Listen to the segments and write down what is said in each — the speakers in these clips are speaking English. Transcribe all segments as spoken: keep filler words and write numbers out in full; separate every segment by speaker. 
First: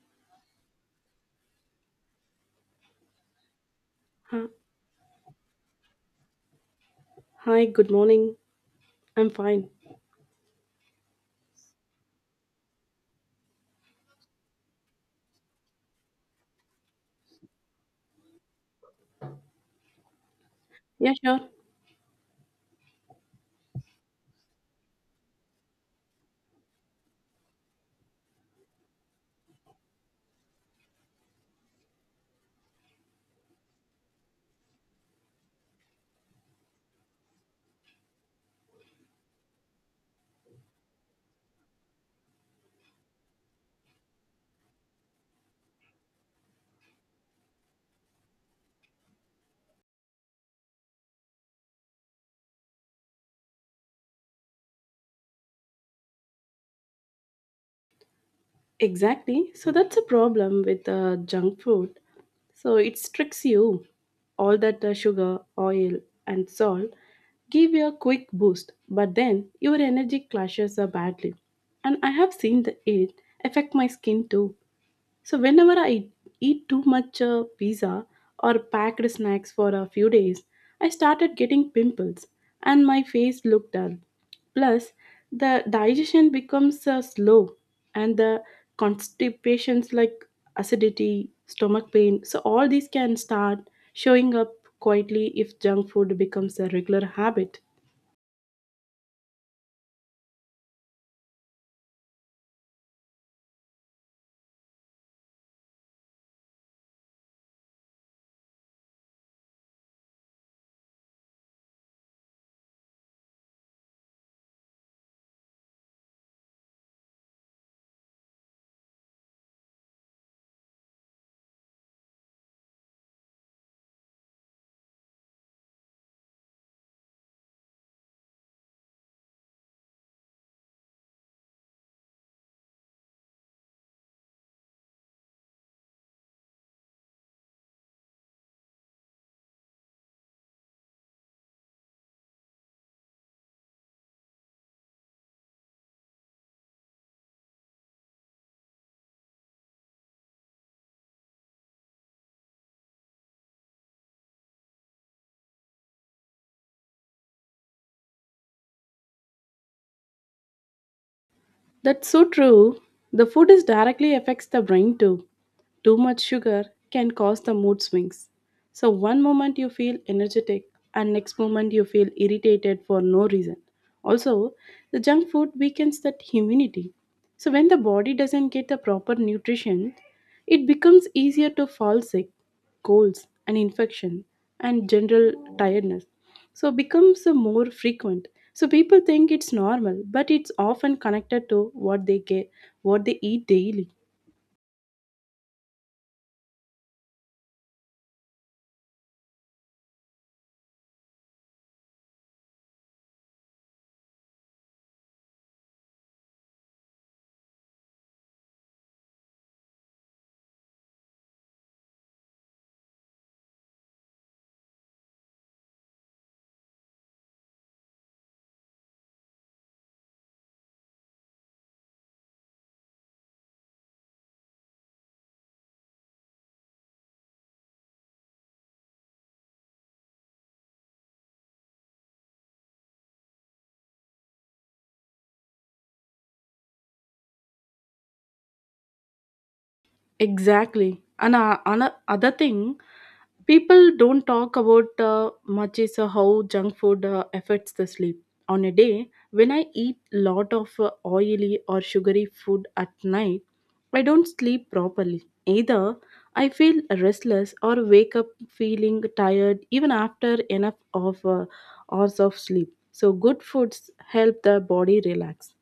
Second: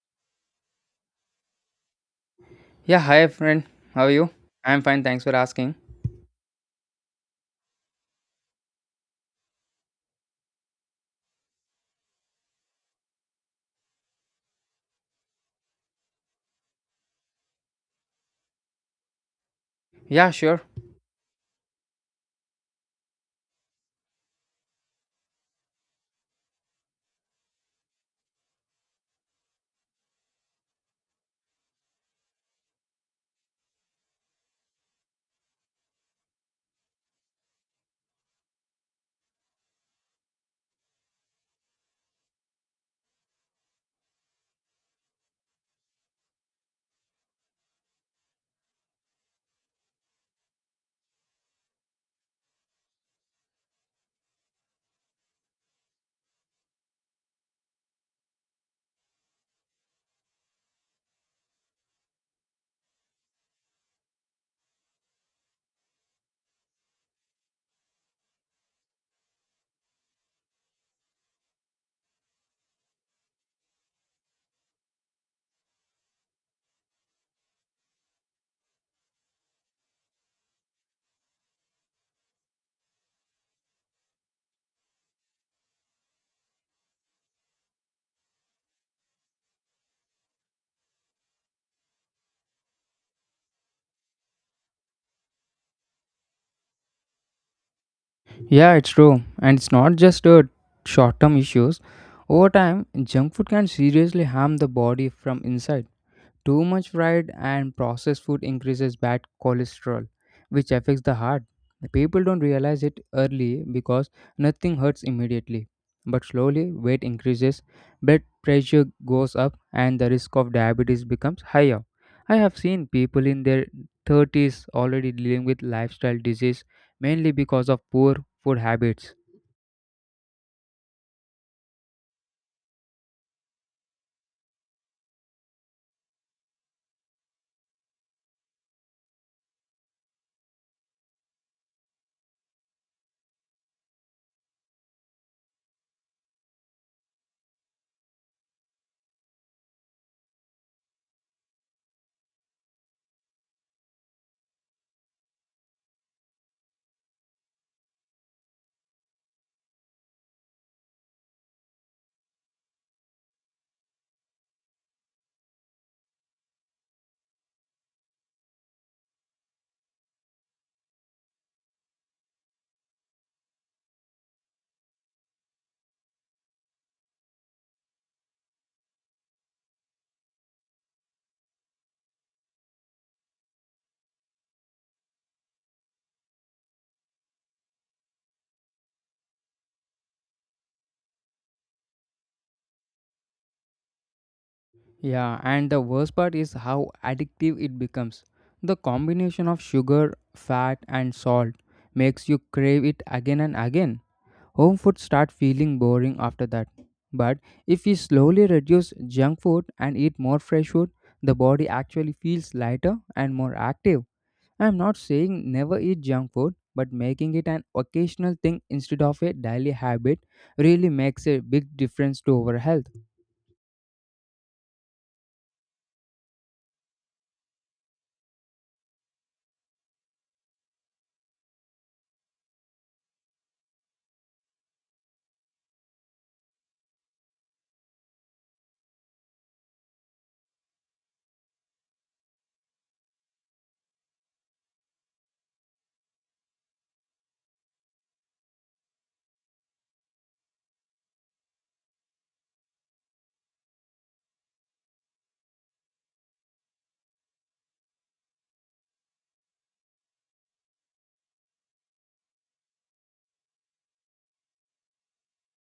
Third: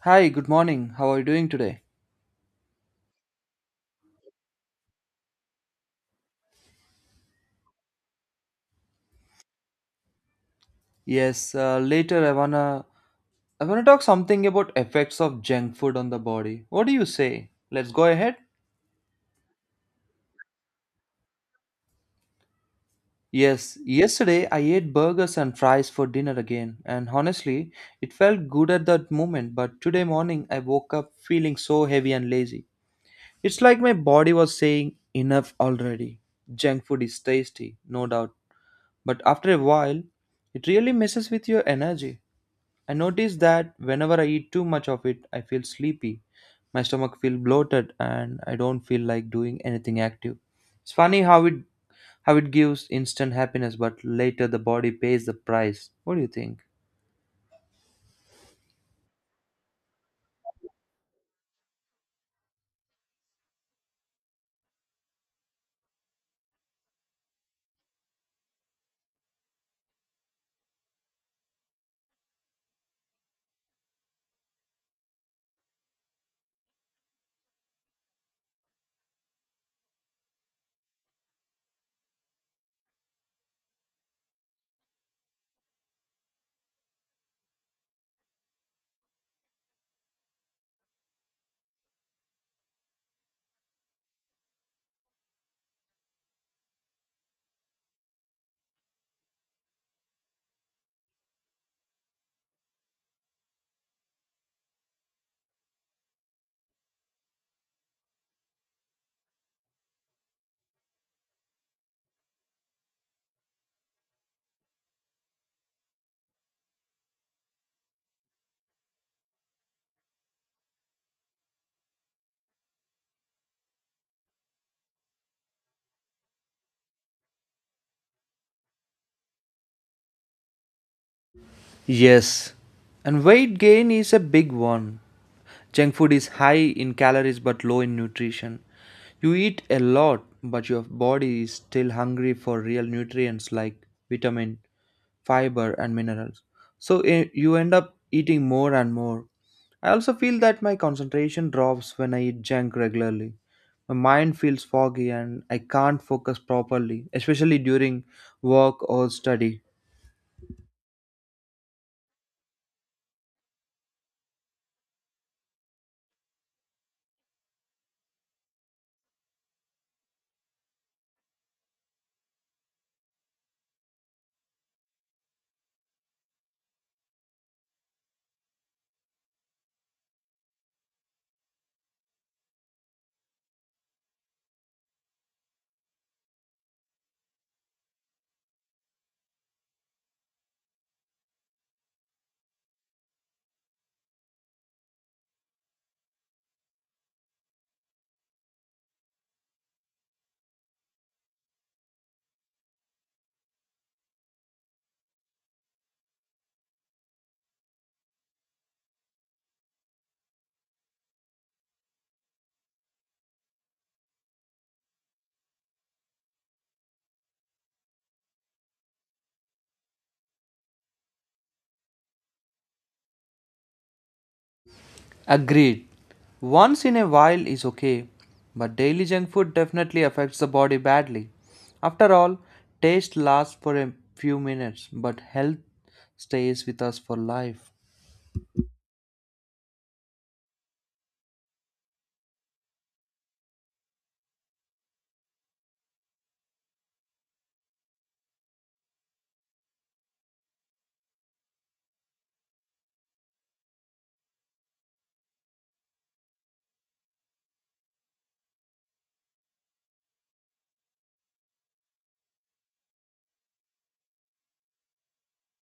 Speaker 1: Hi, good morning. How are you doing today?
Speaker 2: Yeah, hi friend. How are you?
Speaker 3: Huh.
Speaker 2: I'm fine, thanks for asking.
Speaker 3: Hi, good morning. I'm fine.
Speaker 1: Yes, uh, later I wanna I wanna talk something about effects of junk food on the body. What do you say? Let's go ahead.
Speaker 2: Yeah, sure.
Speaker 3: Yeah, sure.
Speaker 1: Yes, yesterday I ate burgers and fries for dinner again, and honestly, it felt good at that moment, but today morning I woke up feeling so heavy and lazy. It's like my body was saying enough already. Junk food is tasty, no doubt, but after a while, it really messes with your energy. I notice that whenever I eat too much of it, I feel sleepy. My stomach feels bloated and I don't feel like doing anything active. It's funny how it how it gives instant happiness but later the body pays the price. What do you think?
Speaker 3: Exactly. So that's a problem with uh, junk food. So it tricks you. All that uh, sugar, oil, and salt give you a quick boost, but then your energy clashes uh, badly. And I have seen the it affect my skin too. So whenever I eat too much uh, pizza or packed snacks for a few days, I started getting pimples and my face looked dull. Plus, the digestion becomes uh, slow and the constipations like acidity, stomach pain. So all these can start showing up quietly if junk food becomes a regular habit.
Speaker 2: Yeah, it's true. And it's not just uh, short term issues. Over time, junk food can seriously harm the body from inside. Too much fried and processed food increases bad cholesterol, which affects the heart. People don't realize it early because nothing hurts immediately. But slowly, weight increases, blood pressure goes up, and the risk of diabetes becomes higher. I have seen people in their thirties already dealing with lifestyle disease mainly because of poor food habits.
Speaker 1: Yes, and weight gain is a big one. Junk food is high in calories but low in nutrition. You eat a lot, but your body is still hungry for real nutrients like vitamin fiber, and minerals. So eh, you end up eating more and more. I also feel that my concentration drops when I eat junk regularly. My mind feels foggy and I can't focus properly, especially during work or study.
Speaker 3: That's so true. The food is directly affects the brain too. Too much sugar can cause the mood swings. So one moment you feel energetic and next moment you feel irritated for no reason. Also, the junk food weakens that immunity. So when the body doesn't get the proper nutrition, it becomes easier to fall sick, colds, and infection, and general tiredness. So becomes uh, more frequent. So people think it's normal, but it's often connected to what they get, what they eat daily.
Speaker 2: Yeah, and the worst part is how addictive it becomes. The combination of sugar, fat, and salt makes you crave it again and again. Home food start feeling boring after that. But if we slowly reduce junk food and eat more fresh food, the body actually feels lighter and more active. I'm not saying never eat junk food, but making it an occasional thing instead of a daily habit really makes a big difference to our health.
Speaker 1: Agreed. Once in a while is okay, but daily junk food definitely affects the body badly. After all, taste lasts for a few minutes, but health stays with us for life.
Speaker 3: Exactly. And uh, ano- other thing people don't talk about uh, much is uh, how junk food uh, affects the sleep on a day when I eat lot of uh, oily or sugary food at night, I don't sleep properly either. I feel restless or wake up feeling tired even after enough of uh, hours of sleep. So good foods help the body relax,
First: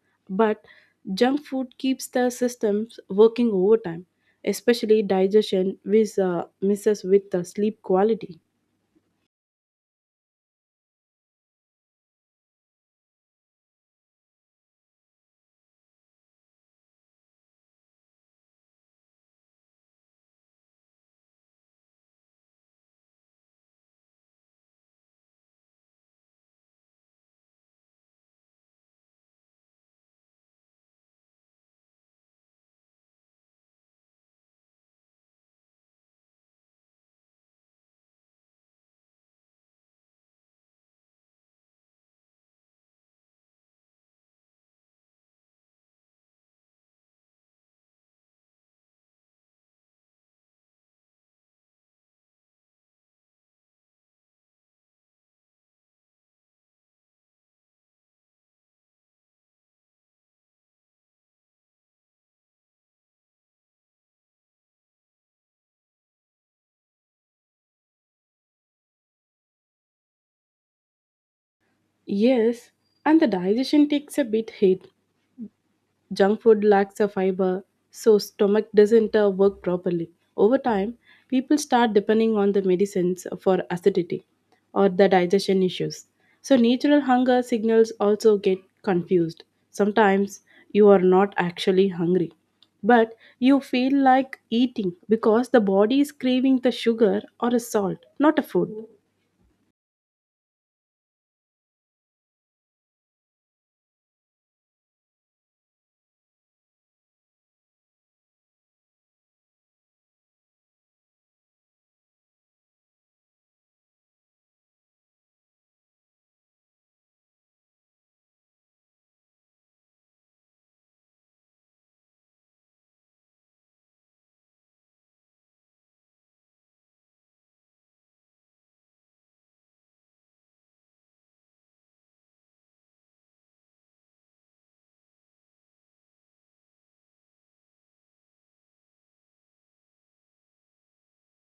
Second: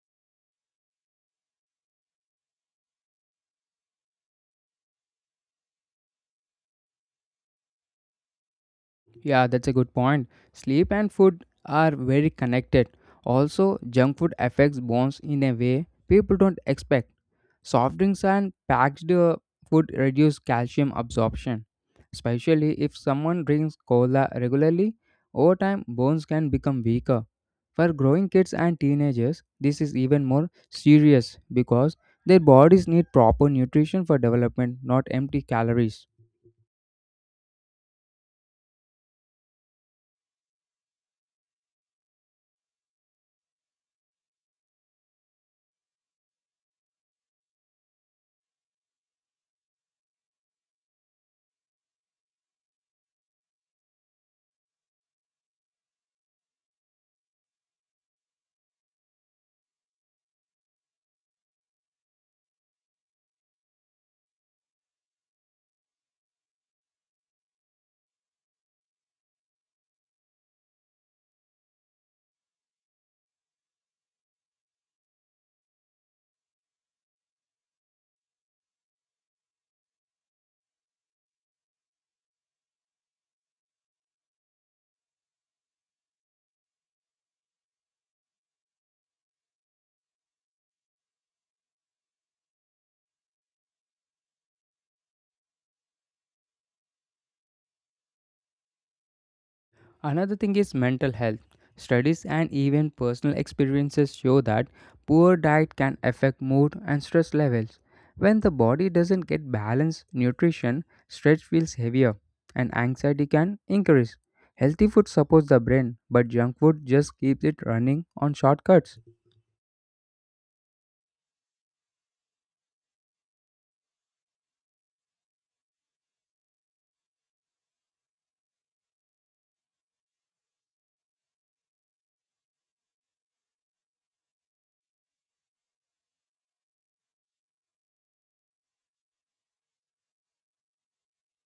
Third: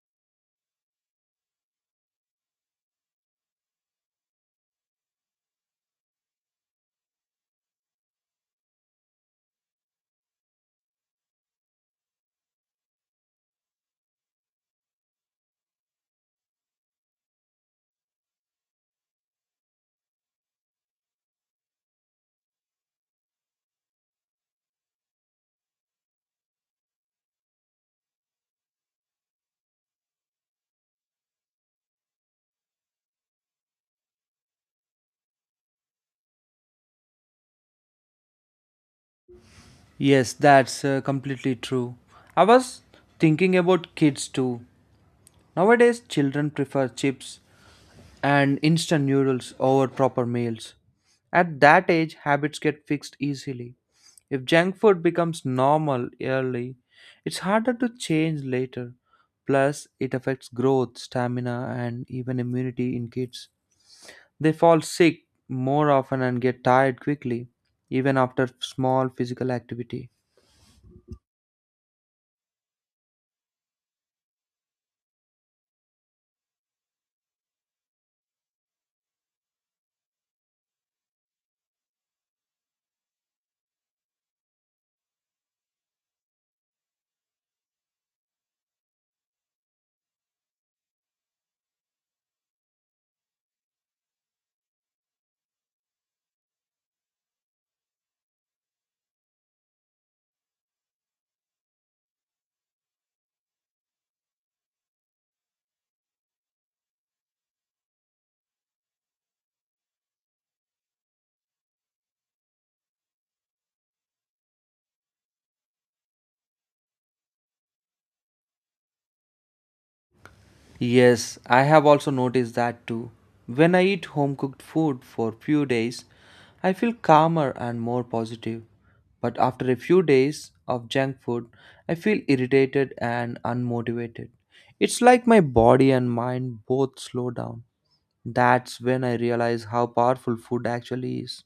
Speaker 3: but junk food keeps the systems working overtime, especially digestion, which uh, misses with the sleep quality.
Speaker 2: Yeah, that's a good point. Sleep and food are very connected. Also, junk food affects bones in a way people don't expect. Soft drinks and packed uh, food reduce calcium absorption. Especially if someone drinks cola regularly, over time bones can become weaker. For growing kids and teenagers, this is even more serious because their bodies need proper nutrition for development, not empty calories.
Speaker 1: Yes, that's uh, completely true. I was thinking about kids too. Nowadays, children prefer chips and instant noodles over proper meals. At that age, habits get fixed easily. If junk food becomes normal early, it's harder to change later. Plus, it affects growth, stamina, and even immunity in kids. They fall sick more often and get tired quickly, even after small physical activity.
Speaker 3: Yes, and the digestion takes a bit hit. Junk food lacks a fiber, so stomach doesn't uh, work properly. Over time, people start depending on the medicines for acidity or the digestion issues. So natural hunger signals also get confused. Sometimes you are not actually hungry, but you feel like eating because the body is craving the sugar or a salt, not a food.
Speaker 2: Another thing is mental health. Studies and even personal experiences show that poor diet can affect mood and stress levels. When the body doesn't get balanced nutrition, stress feels heavier and anxiety can increase. Healthy food supports the brain, but junk food just keeps it running on shortcuts.
Speaker 1: Yes, I have also noticed that too. When I eat home cooked food for few days, I feel calmer and more positive. But after a few days of junk food, I feel irritated and unmotivated. It's like my body and mind both slow down. That's when I realize how powerful food actually is.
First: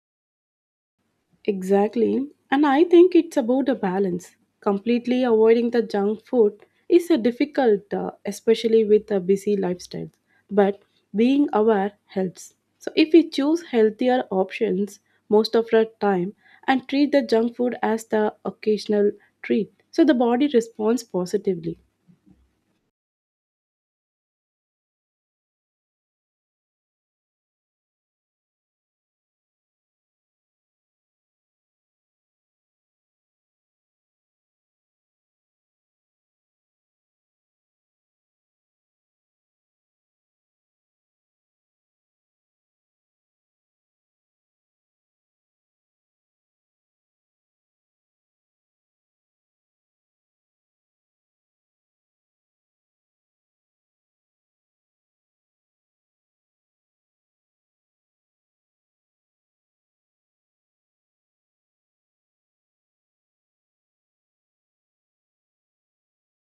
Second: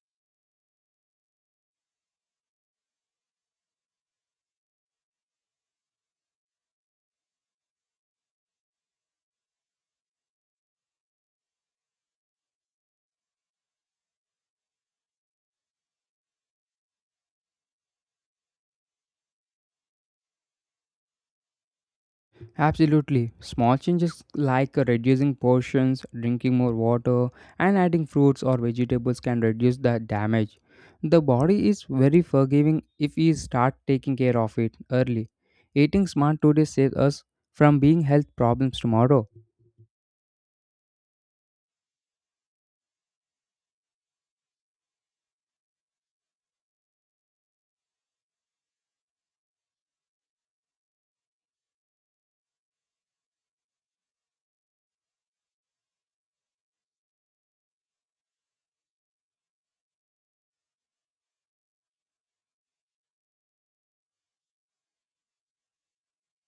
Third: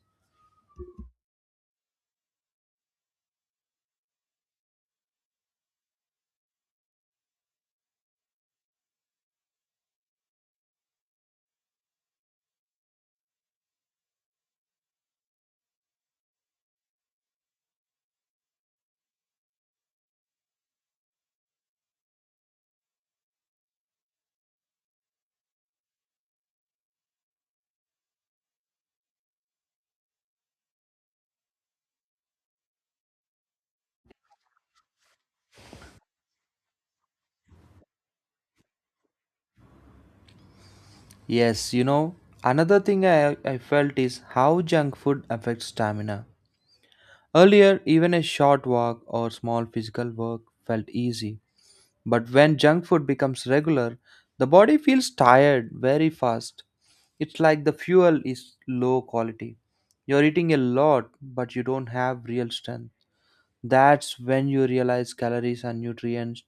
Speaker 3: Exactly. And I think it's about a balance. Completely avoiding the junk food is a difficult, uh, especially with a busy lifestyle. But being aware helps. So if we choose healthier options most of the time and treat the junk food as the occasional treat, so the body responds positively.
Speaker 2: Absolutely. Small changes like reducing portions, drinking more water, and adding fruits or vegetables can reduce the damage. The body is very forgiving if we start taking care of it early. Eating smart today saves us from being health problems tomorrow.
Speaker 1: Yes, you know, another thing I, I felt is how junk food affects stamina. Earlier, even a short walk or small physical work felt easy. But when junk food becomes regular, the body feels tired very fast. It's like the fuel is low quality. You're eating a lot, but you don't have real strength. That's when you realize calories and nutrients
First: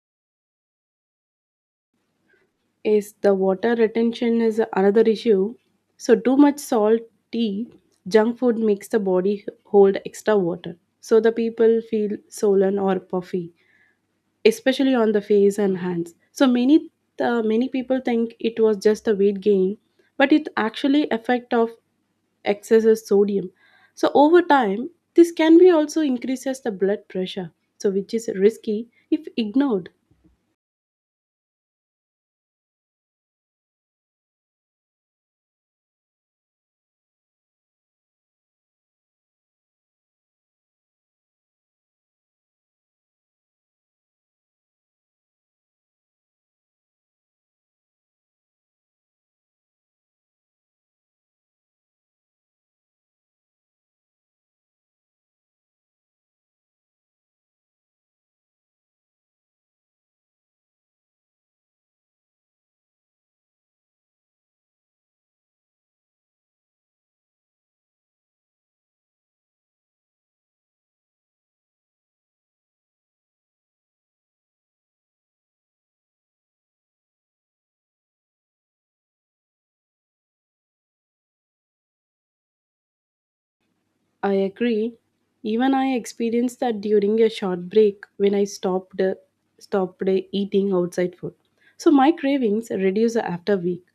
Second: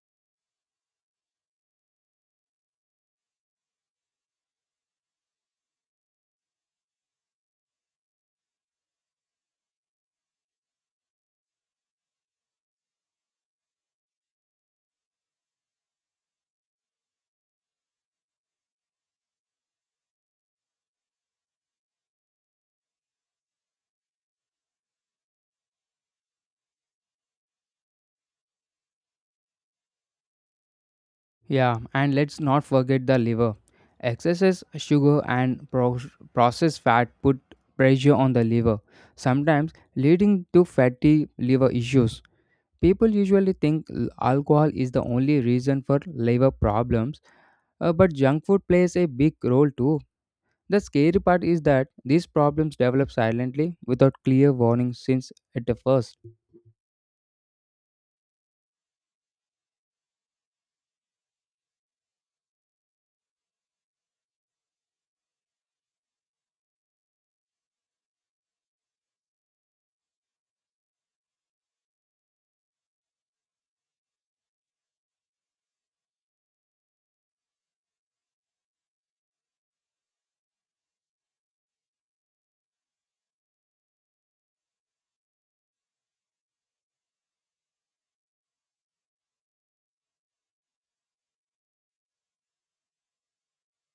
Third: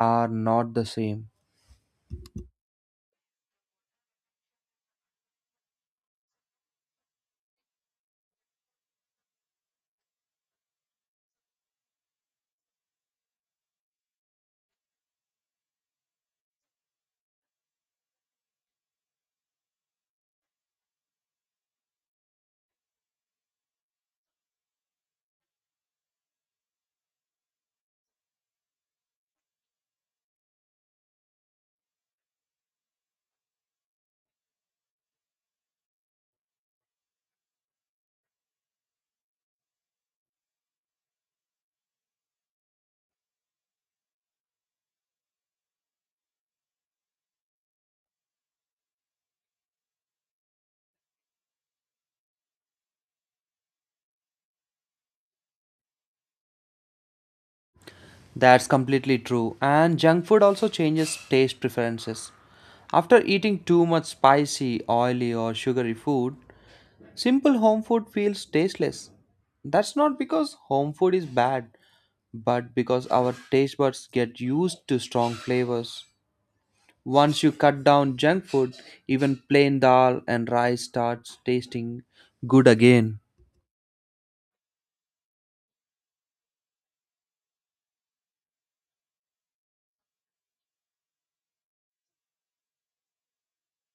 Speaker 1: are not the same.
Speaker 3: Is the water retention is another issue. So too much salt tea, junk food makes the body hold extra water. So the people feel swollen or puffy, especially on the face and hands. So many uh, many people think it was just a weight gain, but it actually effect of excesses sodium. So over time, this can be also increases the blood pressure, so which is risky if ignored.
Speaker 2: Yeah, and let's not forget the liver. Excesses, sugar, and pro- processed fat put pressure on the liver, sometimes leading to fatty liver issues. People usually think l- alcohol is the only reason for liver problems, uh, but junk food plays a big role too. The scary part is that these problems develop silently without clear warning since at the first.
Speaker 1: That's completely true. And junk food also changes taste preferences. After eating too much spicy, oily, or sugary food, simple home food feels tasteless. That's not because home food is bad, but because our taste buds get used to strong flavors. Once you cut down junk food, even plain dal and rice starts tasting good again.
Speaker 3: I agree. Even I experienced that during a short break when I stopped uh, stopped uh, eating outside food. So my cravings reduced after a week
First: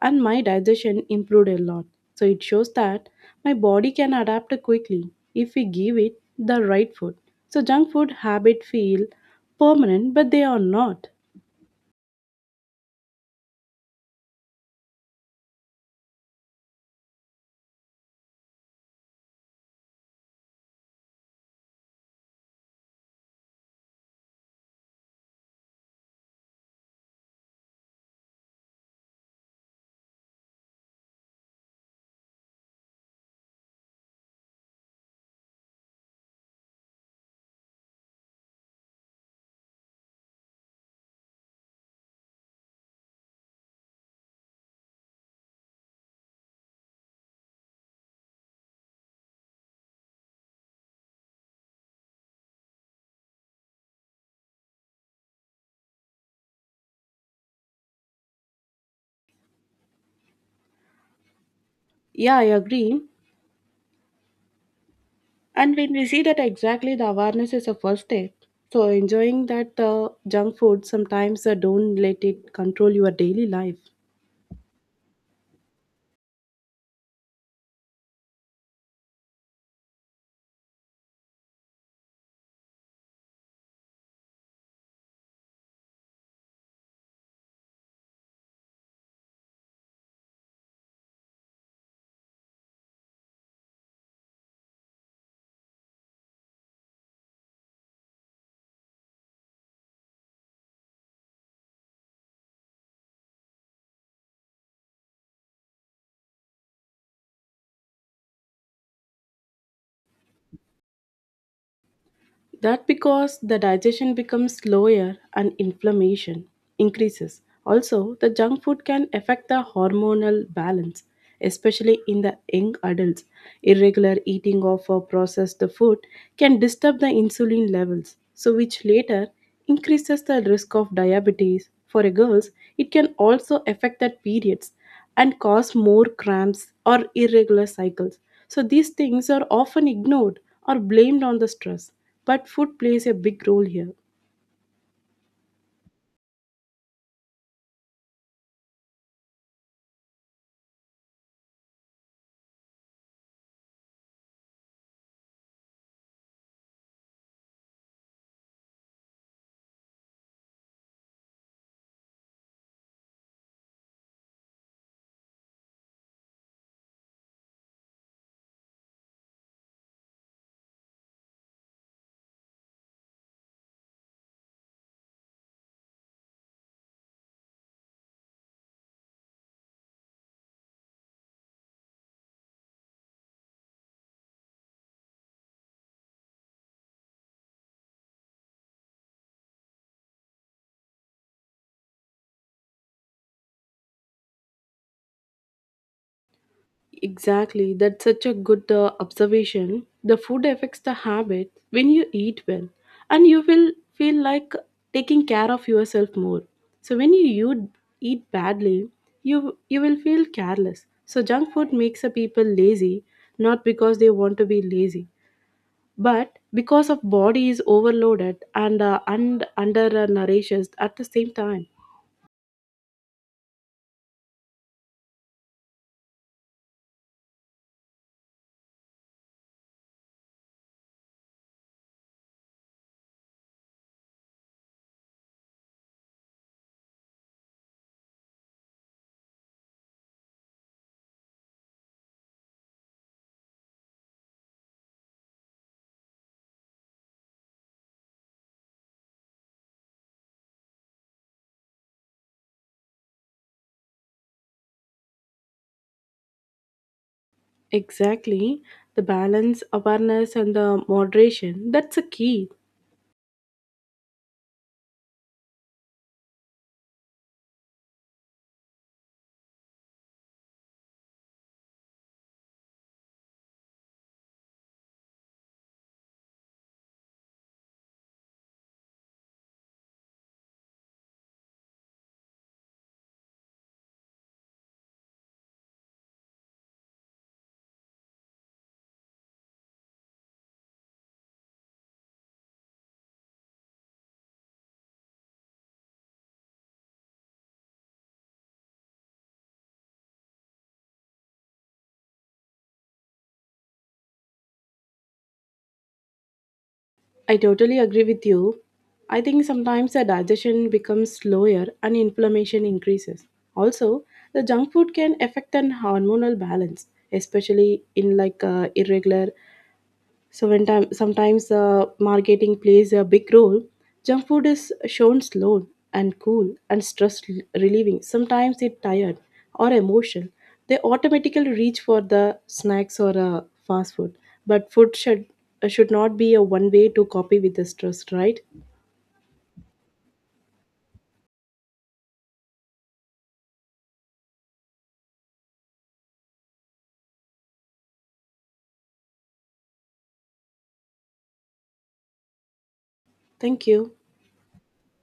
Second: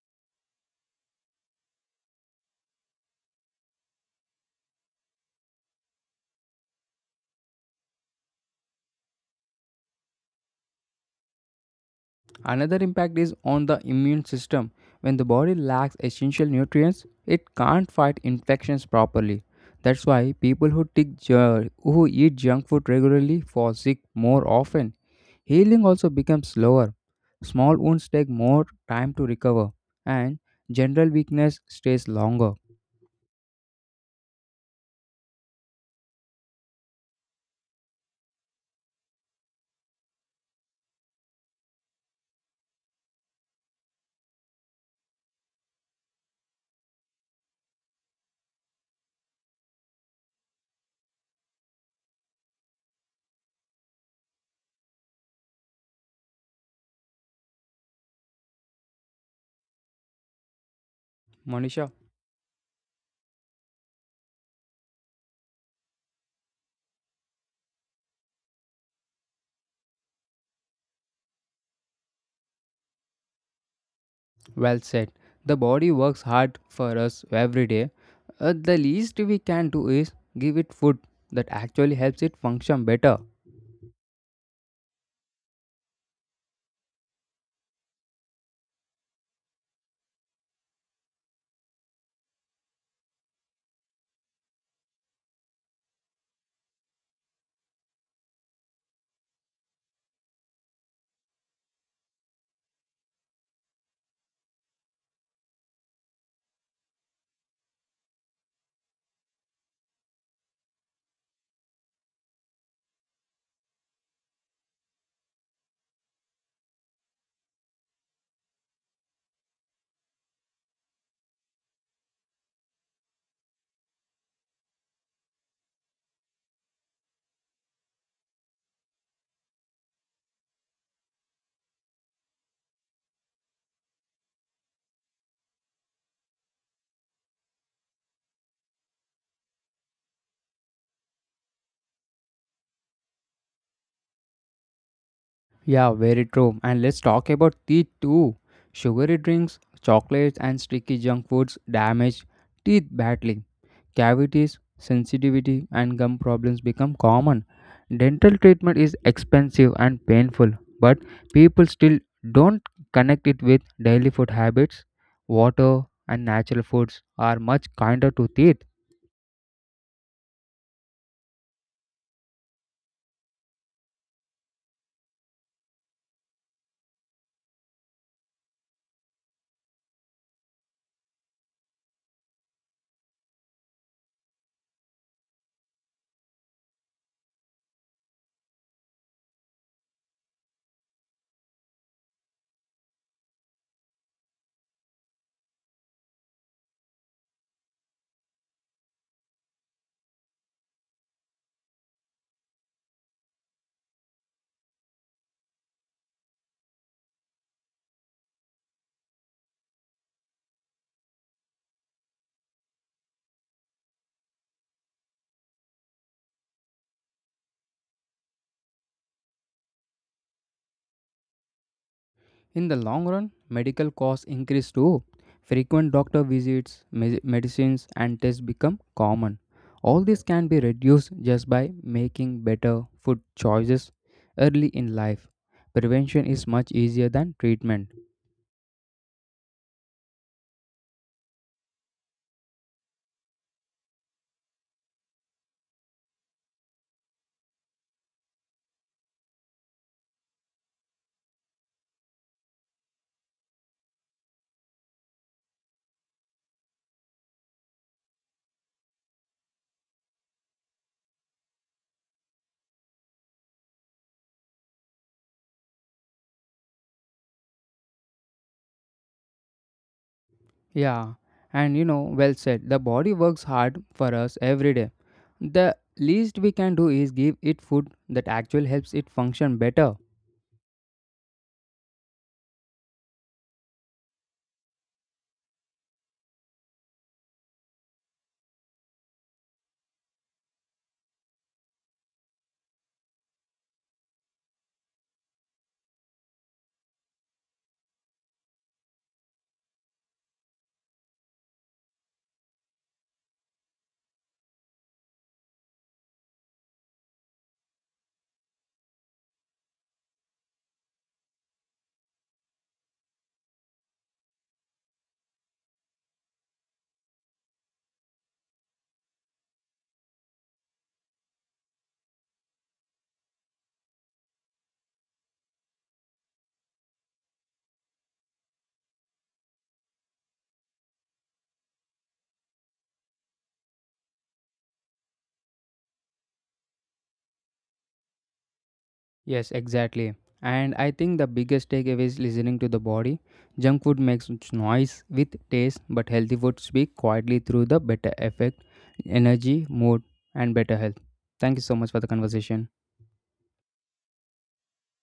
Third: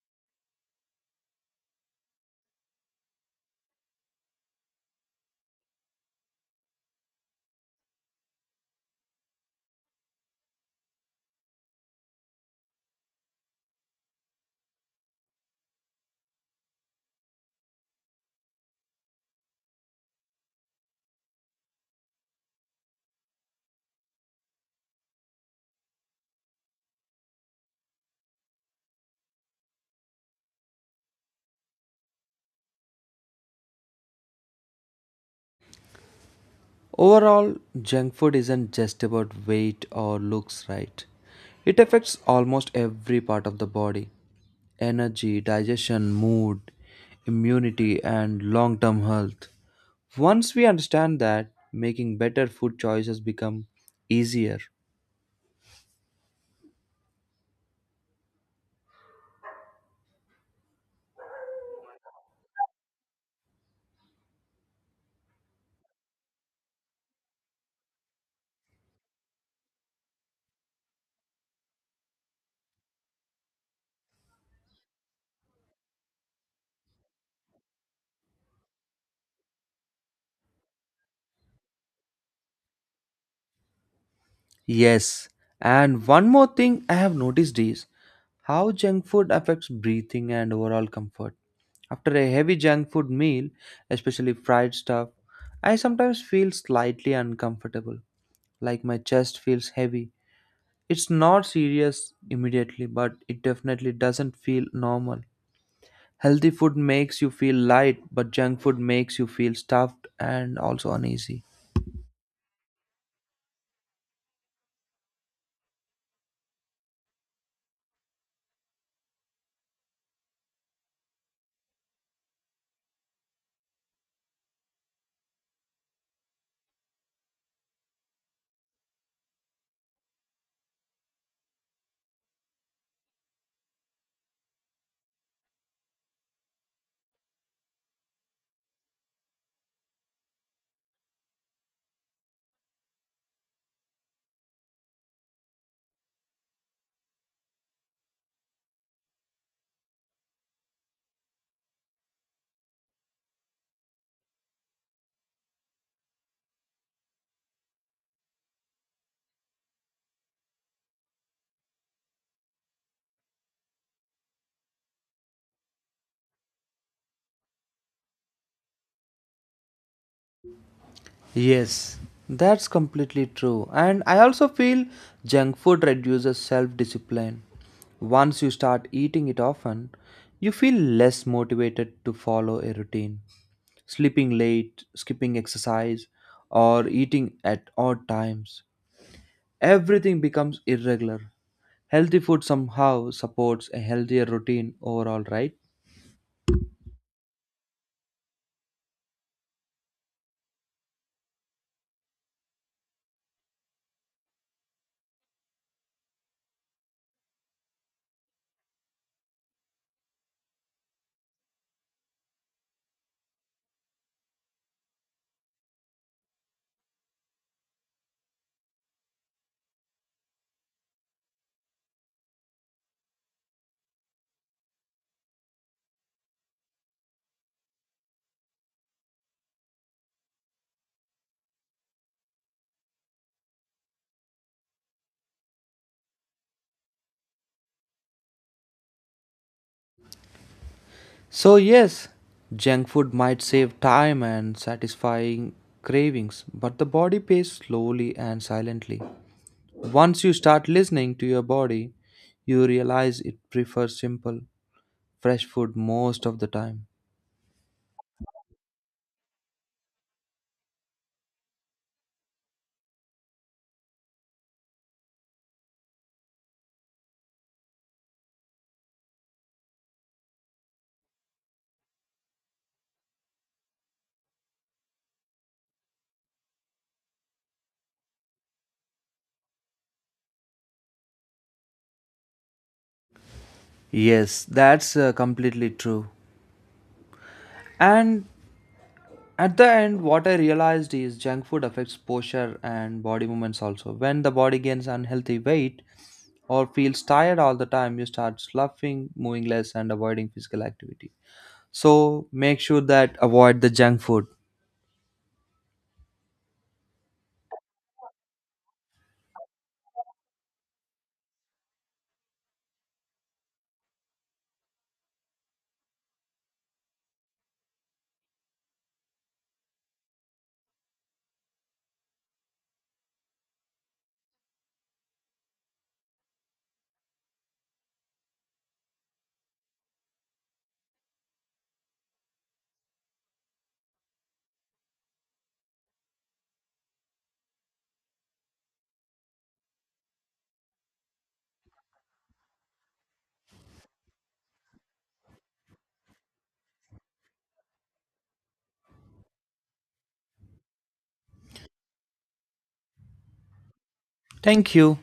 Speaker 3: and my digestion improved a lot. So it shows that my body can adapt quickly if we give it the right food. So junk food habit feel permanent but they are not.
Speaker 2: Another impact is on the immune system. When the body lacks essential nutrients, it can't fight infections properly. That's why people who, take, ju- who eat junk food regularly fall sick more often. Healing also becomes slower. Small wounds take more time to recover, and general weakness stays longer.
Speaker 1: Overall, junk food isn't just about weight or looks right. It affects almost every part of the body energy, digestion, mood, immunity, and long term health. Once we understand that, making better food choices become easier.
Speaker 2: Monisha,
Speaker 3: Yeah, I agree. And when we see that exactly the awareness is a first step, so enjoying that uh, junk food sometimes uh, don't let it control your daily life.
Speaker 2: well said. The body works hard for us every day. Uh, the least we can do is give it food that actually helps it function better.
Speaker 1: Yes, and one more thing I have noticed is how junk food affects breathing and overall comfort. After a heavy junk food meal, especially fried stuff, I sometimes feel slightly uncomfortable, like my chest feels heavy. It's not serious immediately, but it definitely doesn't feel normal. Healthy food makes you feel light, but junk food makes you feel stuffed and also uneasy.
Speaker 3: That because the digestion becomes slower and inflammation increases. Also, the junk food can affect the hormonal balance, especially in the young adults. Irregular eating of a processed food can disturb the insulin levels, so which later increases the risk of diabetes. For a girls, it can also affect the periods and cause more cramps or irregular cycles. So, these things are often ignored or blamed on the stress, but food plays a big role here.
Speaker 2: Yeah, very true. And let's talk about teeth too. Sugary drinks, chocolates, and sticky junk foods damage teeth badly. Cavities, sensitivity, and gum problems become common. Dental treatment is expensive and painful, but people still don't connect it with daily food habits. Water and natural foods are much kinder to teeth.
Speaker 1: Yes, that's completely true. And I also feel junk food reduces self discipline. Once you start eating it often, you feel less motivated to follow a routine. Sleeping late, skipping exercise, or eating at odd times. Everything becomes irregular. Healthy food somehow supports a healthier routine overall, right?
Speaker 3: Exactly, that's such a good uh, observation. The food affects the habit when you eat well, and you will feel like taking care of yourself more. So when you, you eat badly, you you will feel careless. So junk food makes the people lazy, not because they want to be lazy, but because of body is overloaded and uh, and under uh, nourished at the same time.
Speaker 2: In the long run, medical costs increase too. Frequent doctor visits, me- medicines, and tests become common. All this can be reduced just by making better food choices early in life. Prevention is much easier than treatment.
Speaker 1: So, yes, junk food might save time and satisfying cravings, but the body pays slowly and silently. Once you start listening to your body, you realize it prefers simple, fresh food most of the time.
Speaker 3: Exactly, the balance awareness and the moderation, that's a key.
Speaker 2: Yeah, and you know, well said, the body works hard for us every day. The least we can do is give it food that actually helps it function better.
Speaker 1: Yes, that's uh, completely true. And at the end, what I realized is junk food affects posture and body movements also. When the body gains unhealthy weight or feels tired all the time, you start sloughing, moving less, and avoiding physical activity. So make sure that avoid the junk food.
Speaker 3: I totally agree with you. I think sometimes the digestion becomes slower and inflammation increases. Also, the junk food can affect an hormonal balance, especially in like uh, irregular. So when time, sometimes uh, marketing plays a big role, junk food is shown slow and cool and stress relieving. Sometimes it tired or emotional. They automatically reach for the snacks or uh, fast food. But food should uh, should not be a one way to copy with the stress, right?
Speaker 2: Yes, exactly. And I think the biggest takeaway is listening to the body. Junk food makes its noise with taste, but healthy food speak quietly through the better effect, energy, mood, and better health. Thank you so much for the conversation.
Speaker 3: Thank you.
Speaker 1: Thank you.